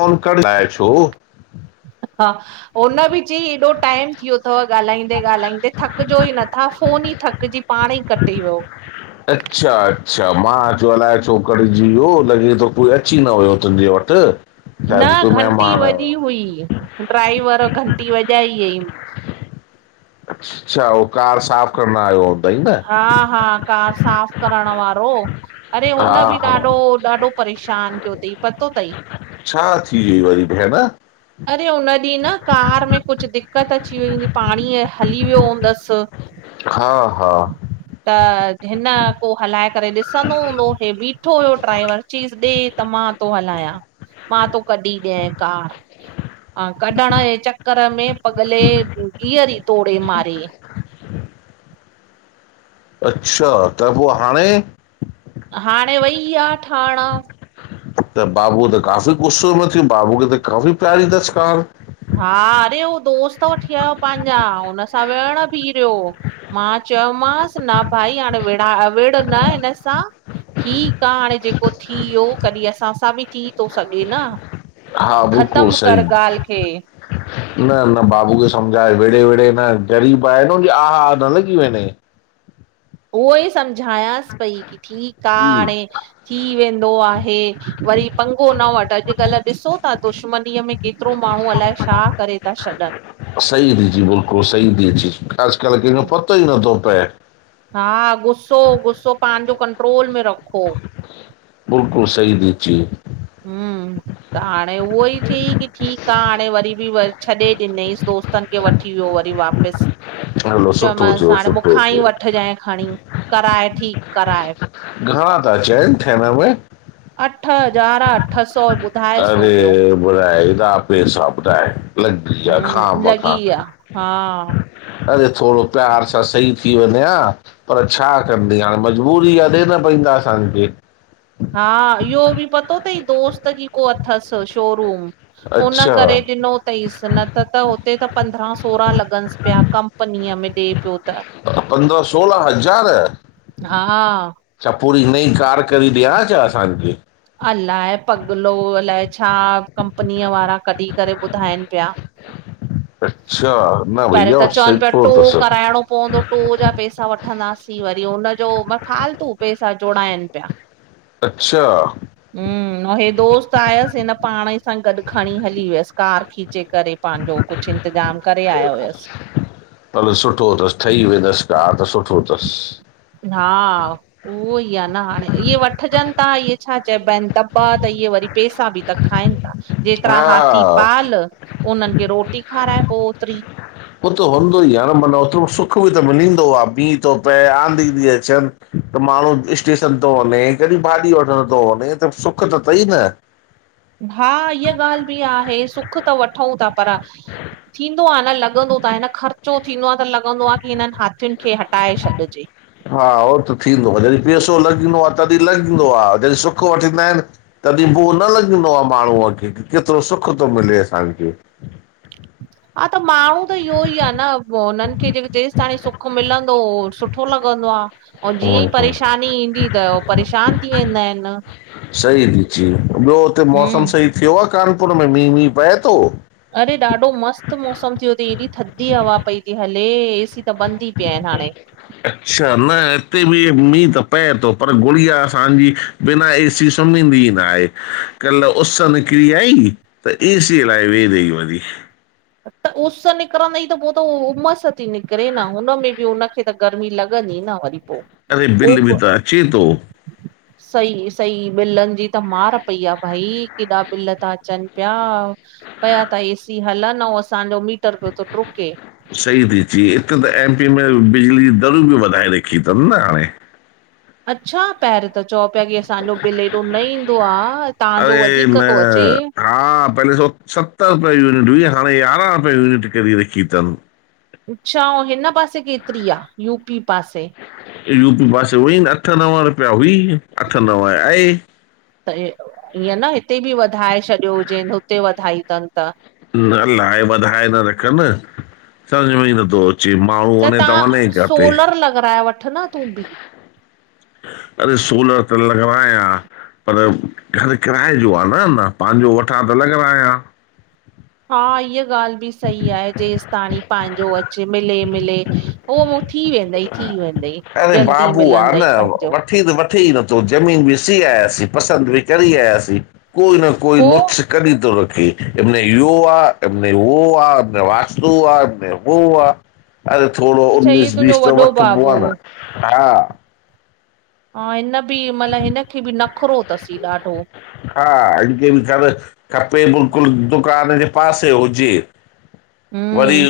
Phone कर लाए छो? [unintelligible] हा [unintelligible] हुन बि चयईं एॾो टाइम थियो अथव ॻाल्हाईंदे- ॻाल्हाईंदे, थकिजो ई नथा फोन ई थकिजी पाण ई कटी वियो अच्छा- अच्छा मां चो जो अलाए छो कटिजी वियो, लॻे थो कोई अची न वियो तुंहिंजे वटि न शायदि कोई घंटी महिमान आयो वॼी हुई, ड्राइवर घंटी वॼाई हुईं अच्छा, उहो कार साफ़ करण आयो त हूंदई न? हा हा कार साफ़ करण वारो, अड़े हा हुन बि हा ॾाढो- ॾाढो परेशान कियो तईं, पतो त ई छा थी वई वरी भेण अड़े हुन ॾींहुं न कार में कुझु दिक़त अची वई हूंदी, पाणी हली वियो हूंदसि हा हा त हिन को हलाए करे ॾिसंदो हूंदो, हे बीठो हुयो ड्राइवरु, चयईंसि ॾे त मां थो हलायां, मां तो कढी ॾियांई कारु अं, कढण जे चक्कर में पॻले ॻीअर ई तोड़े मारियंई अच्छा, त पो हाणें? हाणें वई आ ठहिणं त बाबू त काफ़ी गुस्सो में थी, बाबूअ खे त काफ़ी प्यारी तसि कार हा अरे हो दोस्त वठी आयो पांजा हुन सां विहंण बि रहियो मां चयोमांसि न भाई हांणे विड़ा विड़ न हिन सां ठीक आ हाणे जेको थी वियो कॾीहिं असां सां बि थी तो सघे न ख़तम कर गाल्हि खे ह [inaudible] न न बाबू खे सम्झाए विड़े- विड़े न ग़रीब आहे न हुन्जी आह- आह न लॻी वंञें उहो ई सम्झायांसि पई की ठीक आ हम्म। हाणें थी वेंदो आहे वरी पंगो न वठि, अॼुकल्ह ॾिसो ता दुश्मनीअ में केतिरो माण्हूं अलाए छा करे ता छॾनि सही ती चीं बिल्कुलु सही ती चीं अज़ुकल्ह कंहिंजो पतो ई नथो पए हा गुस्सो -गुस्सो पांजो कंट्रोल में रखो बिल्कुलु सही ती चीं हम्म, त हाणे उहो ई च्यंईं की ठीक आ हाणे वरी बि व छॾे ॾिनईसि दोस्तनि खे वठी वियो वरी वापिस हलो सुठो चयोमांस थियो हाणे सुठो मुखां ई थियो वठिजांइ खणीं कराए ठीक कराए घणां ता चयनि थियण में अठ हज़ार अ अरे ॿुराए हेॾा पैसा ॿुधाए लॻी या हम्म खामखां लॻी विया हा। अरे थोड़ो प्यार सां सही थी वंञें हां पर छा कंदी हाणे? मजबूरी आ ॾेणां पईंदा असांखे। हा, इह्यो बि पतो तई दोस्त जी को अथसि शोरूम हुन अच्छा करेे ॾिनो तईंसि न त त हुते त पंद्रहां सोरहां लॻंस पिया कंपनीअ में ॾे पियो त पंद्रहां सोलह हज़ार? हा छा पूरी नई कार करी ॾे हां छा असांखे? अलाए पगिलो, अलाए छा कंपनीअ वारा कढी करे ॿुधाइनि पिया। अच्छा, न भईया हो सही थोड़ तस। णो पवंदो। पोजा पैसा वठंदासीं वरी हुनजो मल फालतू पैसा जोड़ाइनि पिया। अच्छा हम्म, अंउं हे दोस्त आयसि हिन पांणई सां गॾु खणीं हली वियसि कार खीचे करे। पांजो कुछु इंतिज़ाम करे आया हुयसि हलु सुठो तसि ठही वेंदसि कार त सुठो तसि। हा उहो ई आ न हांणे इह्ये वठिजनि ता इह्ये छा चइबा इनि दॿा त इह्ये वरी पैसा बि त खाइनि ता, जेतिरा हा हाथी उहो पाल उन्हनि खे रोटी खाराए पो ओतिरी। हो त हूंदो ई आ न मन ओतिरो सुख बि त मिलींदो आ मीहुं तो पए, आंधी ती अचनि त माण्हूं स्टेशन तो वंने, कॾी भाॾी वठणं तो वने त सुख त तई न। हा, इह्य ॻाल्हि बि आहे सुख त वठंउं ता पर थींदो आ न, लॻंदो त आहे न ख़र्चो थींदो आ त लॻंदो आ की हिननि हाथियुनि खे हटाए छॾिजे। हा, उहो त थींदो आहे। जॾहिं पैसो लॻंदो आ तॾहिं लॻंदो आ। जॾहिं सुख वठंदा आहिनि। तॾहिं उहो न लॻंदो आ, माण्हूअ खे की केतिरो सुख थो मिले असांखे। हा, त माण्हू त इहो ई आ न पो हुननि खे जेक जेसि ताणी सुख मिलंदो हो सुठो सुठो लॻंदो आं। औं जीअं ई परेशानी ईंदी त ओ परेशान थी वेंदा आहिनि। सई थी। जी ॿियो हुते हूं मौसम सही थियो आ? कानपुर में मींहुं, वींहुं पए थो? अड़े ॾाढो मस्तु मौसमु थियो अथई। हेएॾी थधी हवा पई थी हले ए सी त बंदि ही पिया आहिनि हाणे। अच्छा न हिते बि मींहु त पए थो। पर गुड़िया असांजी बिना ए सी सुम्हींदी ई न आहे। कल्ह उस निकिरी आई। त ए सी हलाइ वेही रही वरी। त उस निकिरंदे ई त पोइ त उह उमसि थी निकिरे न उनमें बि उनखे त गर्मी लॻंदी न वरी पो। अरे बिल बि उब त अचे तो। सही सही, बिलनि जी त मार पई आ भई केॾा बिल ता अचनि पिया। पया त ए सी हलनि, अऊं असांजो मीटर पयो थो डरूके। सही थी चई, हिते त एम पी में बिजली दरो बि वधाए रखी अथनि न हाणे। अच्छा पहिरू त चौ पया कि असांजो बिल एॾो न ईंदो आं। अरे तव्हांजो वधीक न तो अचे। हा, पहले सत रुपये यूनिट हुई हाणे यारहं रुपया यूनिट करी रखी अथनि। अच्छा, ऐं हिन पासे केतिरी आ? यूपी पासे? यू पी पासे हुई न अठ नव रुपया हुई। अठ नव आहे। त ईअं न हिते बि वधाए छॾियो हुजेनि? हुते वधाई अथनि त? न अलाए वधाए न रखनि समझ में ई नथो अचे। जी माउ त तव्हां सोलर लॻाराए वठ ना तूं बि। अरे सोलर त लॻराया पर घर किराए जो आ न, न पंहिंजो वठां त लॻाराायां। हा, इहा ॻाल्हि बि सही आहे जेसि ताणी पंहिंजो अचे मिले मिले। उहो थी वेंदई थी वेंदई अरे जल्दी बाबू आहे मिलंदई न पंहिंजो। वठी त वठी ई नथो ज़मीन ॾीसी आयासीं पसंदि बि कर आयासीं कोई न कोई पोइ नुक्खस कढी थो रखे आहेम उहो आहेम वास्तू आहेम हूह आहे। अरे थोरो अच्छा इहो उनीस तुंहिंजो बीस त वॾो वठठ बो बाबू आहे न हा। हा हिन बि मला हिनखे बि नखरो अथसि ॾाढो? हा इनकरे भी [unintelligible] खपे बिल्कुलु दुकान जे पासे हुजे। वरी हम्म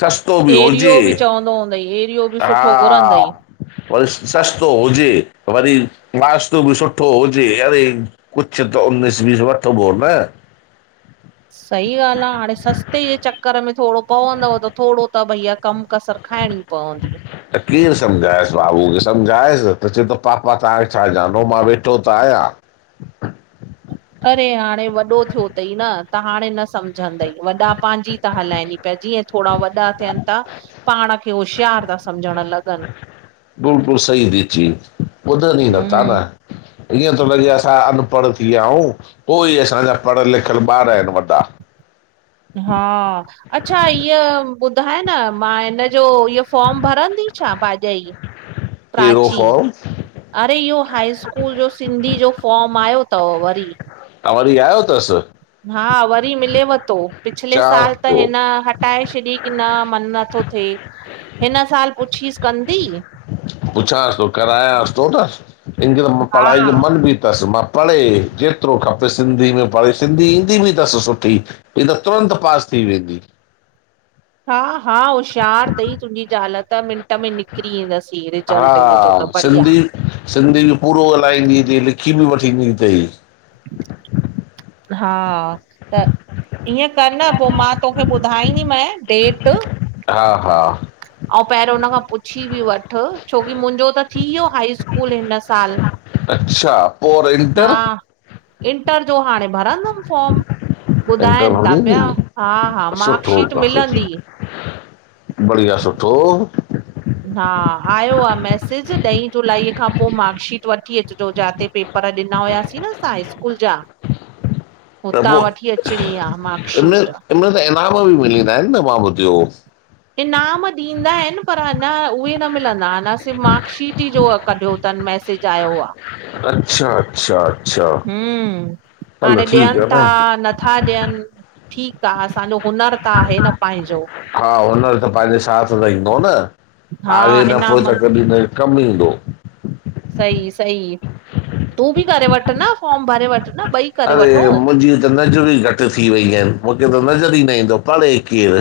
सस्तो बि एरियो हुजे। [inaudible] हा। घुरंदई वरी सस्तो हुजे वरी नास्तो बि सुठो हुजे। अरे। कुछु त उनस बीस वठ बो न। सही ॻाल्हि आहे हाणे सस्ते जे चक्कर में थोरो पवंदव त थोरो त भईया गम कसर खाइणी पवंदी आ। त केइ समझाया बाबू खे समझायसि त चवे थो पापा तव्हांखे छा जानो मां वेठो त आहियां। अरे हाणे वॾो थियो अई न, त हाणे न समझंद, वॾा पंहिंजी। त हलाइन पहीजी पिया जीअं थोरा वॾा थियन था। पाण खे होशियार था समझ न लॻन। बिल्कुल सही थी चयी ॿुधन ई नथा न। हम्म ईअं थो लॻे असां अनपढ़ थी विया आहियूं। उई असांखा पढ़ियल, लिखियल, ॿार ईन वॾा। हा अच्छा इअ ॿुधाए न मां हिनजो इह- - फॉम भरंदी छा भाॼई कहिड़ो प्राची। फॉर्म अरे इहो हाई स्कूल जो सिंधी जो फॉर्म आयो 'त'अथव वरी। हा वरी आयो तस। हा वरी मिलेव थो पिछले साल चवांसि त थो हिन- - पटाए छॾी की न मन नथो थिए हिन साल पुछीसि कंदी। पुछांस थो करायाांस थो न हिननखे त मां हा पढ़ाई जो मन बि तस मां। पढ़े जेतिरो खपे सिंधी में पढ़े सिंधी ईंदी बि तस सुठी। हीअ त तुरंत पास थी वेंदी। हा हा होशियार तई तुंहिंजी जाल त म- - मीनट में निकिरी ईेंदसि हा रिजल्ट हिनन जो त बढ़िया। सिंधी सिंधी बि पूरो ॻाल्हाईंदी तई लिखी बि वठींदी तई। हा त ईअं कर पोइ मां तोखे ॿुधाईंदीमांै डेट। हा -हा। ऐं पहिरियों हुन खां पुछी बि वठ छोकी मुंहिंजो त थी वियो हाई स्कूल हिन साल? अच्छा, पोइर हा इंटर- - इंटर जो हाणे भरंदो, फॉम इंटर ॿुधाइन था भरी पिया ईंदी हा -हा सुठो मार्कशीट काफ़ी मिलंदी। बढ़िया, सुठो। हा आयो आहे मैसेज ॾहीं जुलाई खां पोइ मार्कशीट वठी अचिजो जिते पेप- - पर ॾिना हुआसीं न असां स्कूल जा। [inaudible] हुतां वठी अचणी आहे मार्कशीट। इनमल त इनाम बि मिलीं वेदा आहिनि न मां बुइधो हों। इनाम ॾींदा आहिनि पर अञा उहे न मिलंदा अञा सिर्फ मार्कशीट ई जो कढियो तन मैसेज। चायो आ। अच्छा, अच्छा। हम्म हलो हाणे ठीकु ॾियनि आहे था न - - ना ॾियनि ठीकु आहे असांजो हुनरु त आहे न पाहिंजो। हा हुनर त पाहिंजे साथ र ईंदो न हा आरे दफ़ो त इनामनि कॾहिं न। कम ईंदो। सई -सई तूं बि करे वठ न, फॉर्म भरे वठ न ॿई। करे अड़े वठो मुंहिंजी त नज़र ई घटि थी वई आहिनि मूंखे त नज़र ई न ईंदो परढ़े केरु।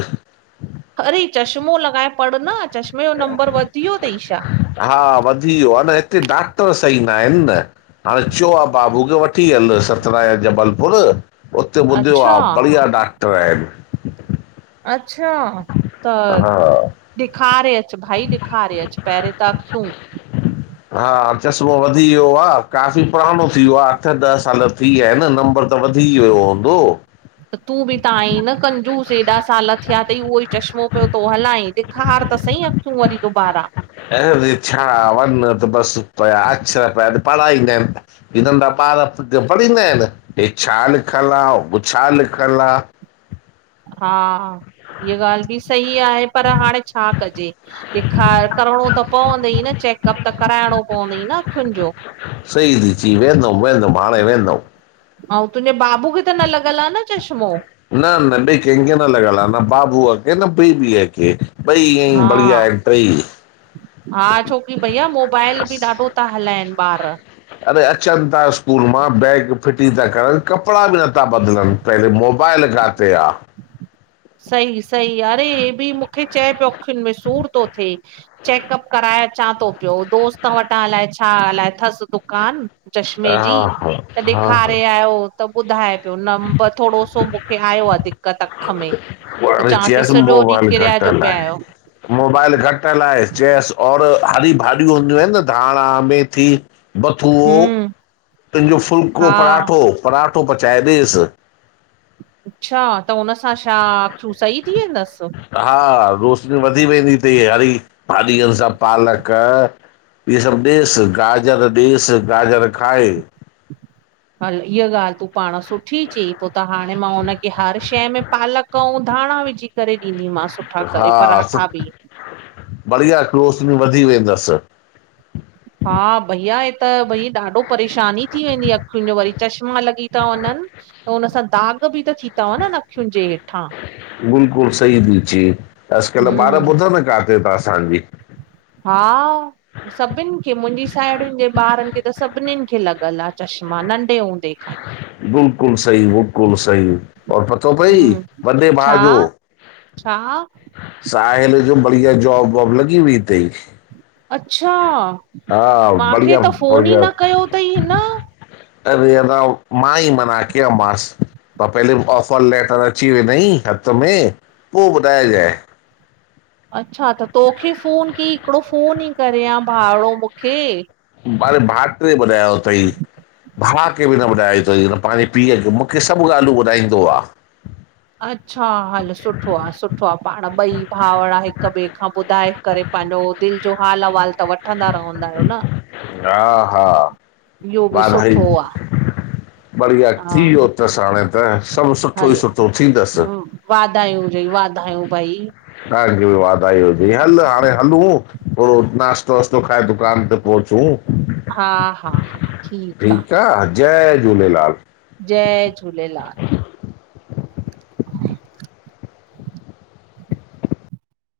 अड़े चश्मो लॻाए प़ड़ न, चश्मे जो नंबर वधी वियो तई छा। हा वधी वियो आ न हिते डॉक्टर सही न आयन न। हाणे चओ आहे बाबू खे वठी हल सतना या जबलपुर। उते ॿुधियो अच्छा आहे बढ़िया डॉक्टर आहिनि। अच्छा, त। हा ॾेखारे अच भाई ॾेखारे अच भाई पहिरियों त अखियूं। हा चश्मो वधी वियो आहे काफ़ी पुराणो थी वियो आहे अठ ॾह साल थी विया आहिनि नंबर त वधी वियो हूंदो? त तूं बि त आईीं न कंजूस एॾा साल थिया त उहो ई चश्मो पियो थो हलाई ॾेखार त सही अखूं वरी दुबारा। अरे, छा वञ त बसि पया अक्षर पिया पढ़ाईंदा आहिनि। हिन नंढा ॿार न पडींदा आहिनि हे छा लिखलु आ? हू छा लिखलु आ? हा, हीअ ॻाल्हि बि सही आहे पर हाणे छा कजे। ॾेखार करिणो त पवंदई न चेकअप त कराइणो पवंदई न अख़ियुनि जो। सही थी च ई वेंदम- वेंदम हाणे वेंदम। ऐं तुंहिंजे बाबू खे त न लॻल आ। न चश्मो? न-न बियो कंहिंखे न लॻल आहे न बाबूअ खे न बीबीअ खे। ईय ई हा बढ़िया आहिन ट ई। हा छोकी भईया मोबाइल बि ॾाढो था हलाइनि ॿार। अरे अचनि था स्कूल मां बैग फिटी था करनि कपिड़ा बि नथा बदिलनि पहिले मोबाइल बायल काते आहे? सही- सही अरे हे बि मूंखे चए पियो अखियुनि में सूर थो थिए। चेकअप कराए अचां थो पियो दोस्त वटां अलाए छा अलाए अथसि दुकान? चश्मे जी हा हा त हा ॾेखारे आयो। त ॿुधाए पियो नब थोडो सो मूंखे आयो आहे दिक़त अखि में। पो त हाड़े चांस पई चेसि सॼो ॾींहुं मोबाइल किरिया घटल जो पिया हलाय आहियो मोबाइल घटिल चेसि और हरी भाॼियूं हूंदियूं आहिनि न धाणा मेथी बथूओ हम्म। उनजो फुल्को हा पराठो पराठो पचाए ॾेसि। अच्छा त हुन सां छा तूं सही थी वेंदसि? हा रोशनी वधी वेंदी अथई हरी भाॼहनि सां पालक इहे सभु ॾेसि गाजर ॾेसि गाजर खाए। हल इहा ॻाल्हि तूं पाण सुठ सुठी चई पोइ त हाणे मां हुनखे हर शइ में पालक ऐं धाणा विझी करे ॾींदीमांस। सुठा करे हा पराठा बि। बढ़िया रोशनी वधी वेंदसि। हा भईया हे त भई ॾाढो परेशानी थी वेंदी अखियुनि जो वरी चश्मा लॻी था वञनि। त हुन सां दाग बि त थी था वञन अखियुनि जे हेठां। बिल्कुलु सही थी च ई अॼुकल्ह ॿार हम्म ॿुधनि किथे ता असांजी। हा। सभिनि खे मुंहिंजी साहेड़िययुनि जे ॿारनि खे त सभिननिनि खे लॻल आहे चश्मा नंढे हूंदे खां ई। बिल्कुलु सही बिल्कुलु सही औ पत त भई हम्म बॾे छा भाग जो छा साहिल जे बढ़िया जॉब वॉब लॻी वई तई। अच्छा मूंखे बढ़िया त फ़ोन ई बढ़िया न कयो अथई हिन। अरे अ मां ई मना कयो मांस। त पहिले ऑफर लैटर अची वेंनई हथु में, पोइ ॿुधाइजाए। अच्छा त तोखे फ़ोन कई, हिकिड़ो फ़ोन ई करियां भावड़ो मूंखे भाई भाटरे ॿुधायो अथई भाअ खे बि न ॿुधायो अथई, पंहिंजे पीअ खे, मूंखे सभु ॻाल्हियूं ॿुधाईंदो आहे। अच्छा हल सुठो आहे, सुठो आहे, पाण ॿई भाउर हिक ॿिए खां ॿुधाए करे, पंहिंजो दिल जो हाल अवालु त वठंदा रव्हंदा आहियो न, हा हा इह्यो बि वाधाई सुठो आ। बढ़िया हा थी यो तसि हाणें त, सभु सुठो ई हल सुठो थींदसि। वाधायूं हुजई वाधायूं भई तहांखे बि वाधाई हुजई, हलु हाणें हलूं थोड़ो नाश्तो वाश्तो खाए, दुकान ते पहुँचूं। हा हा हा ठीक आ, जय झूलेलाल। जय झूलेलाल। [inaudible]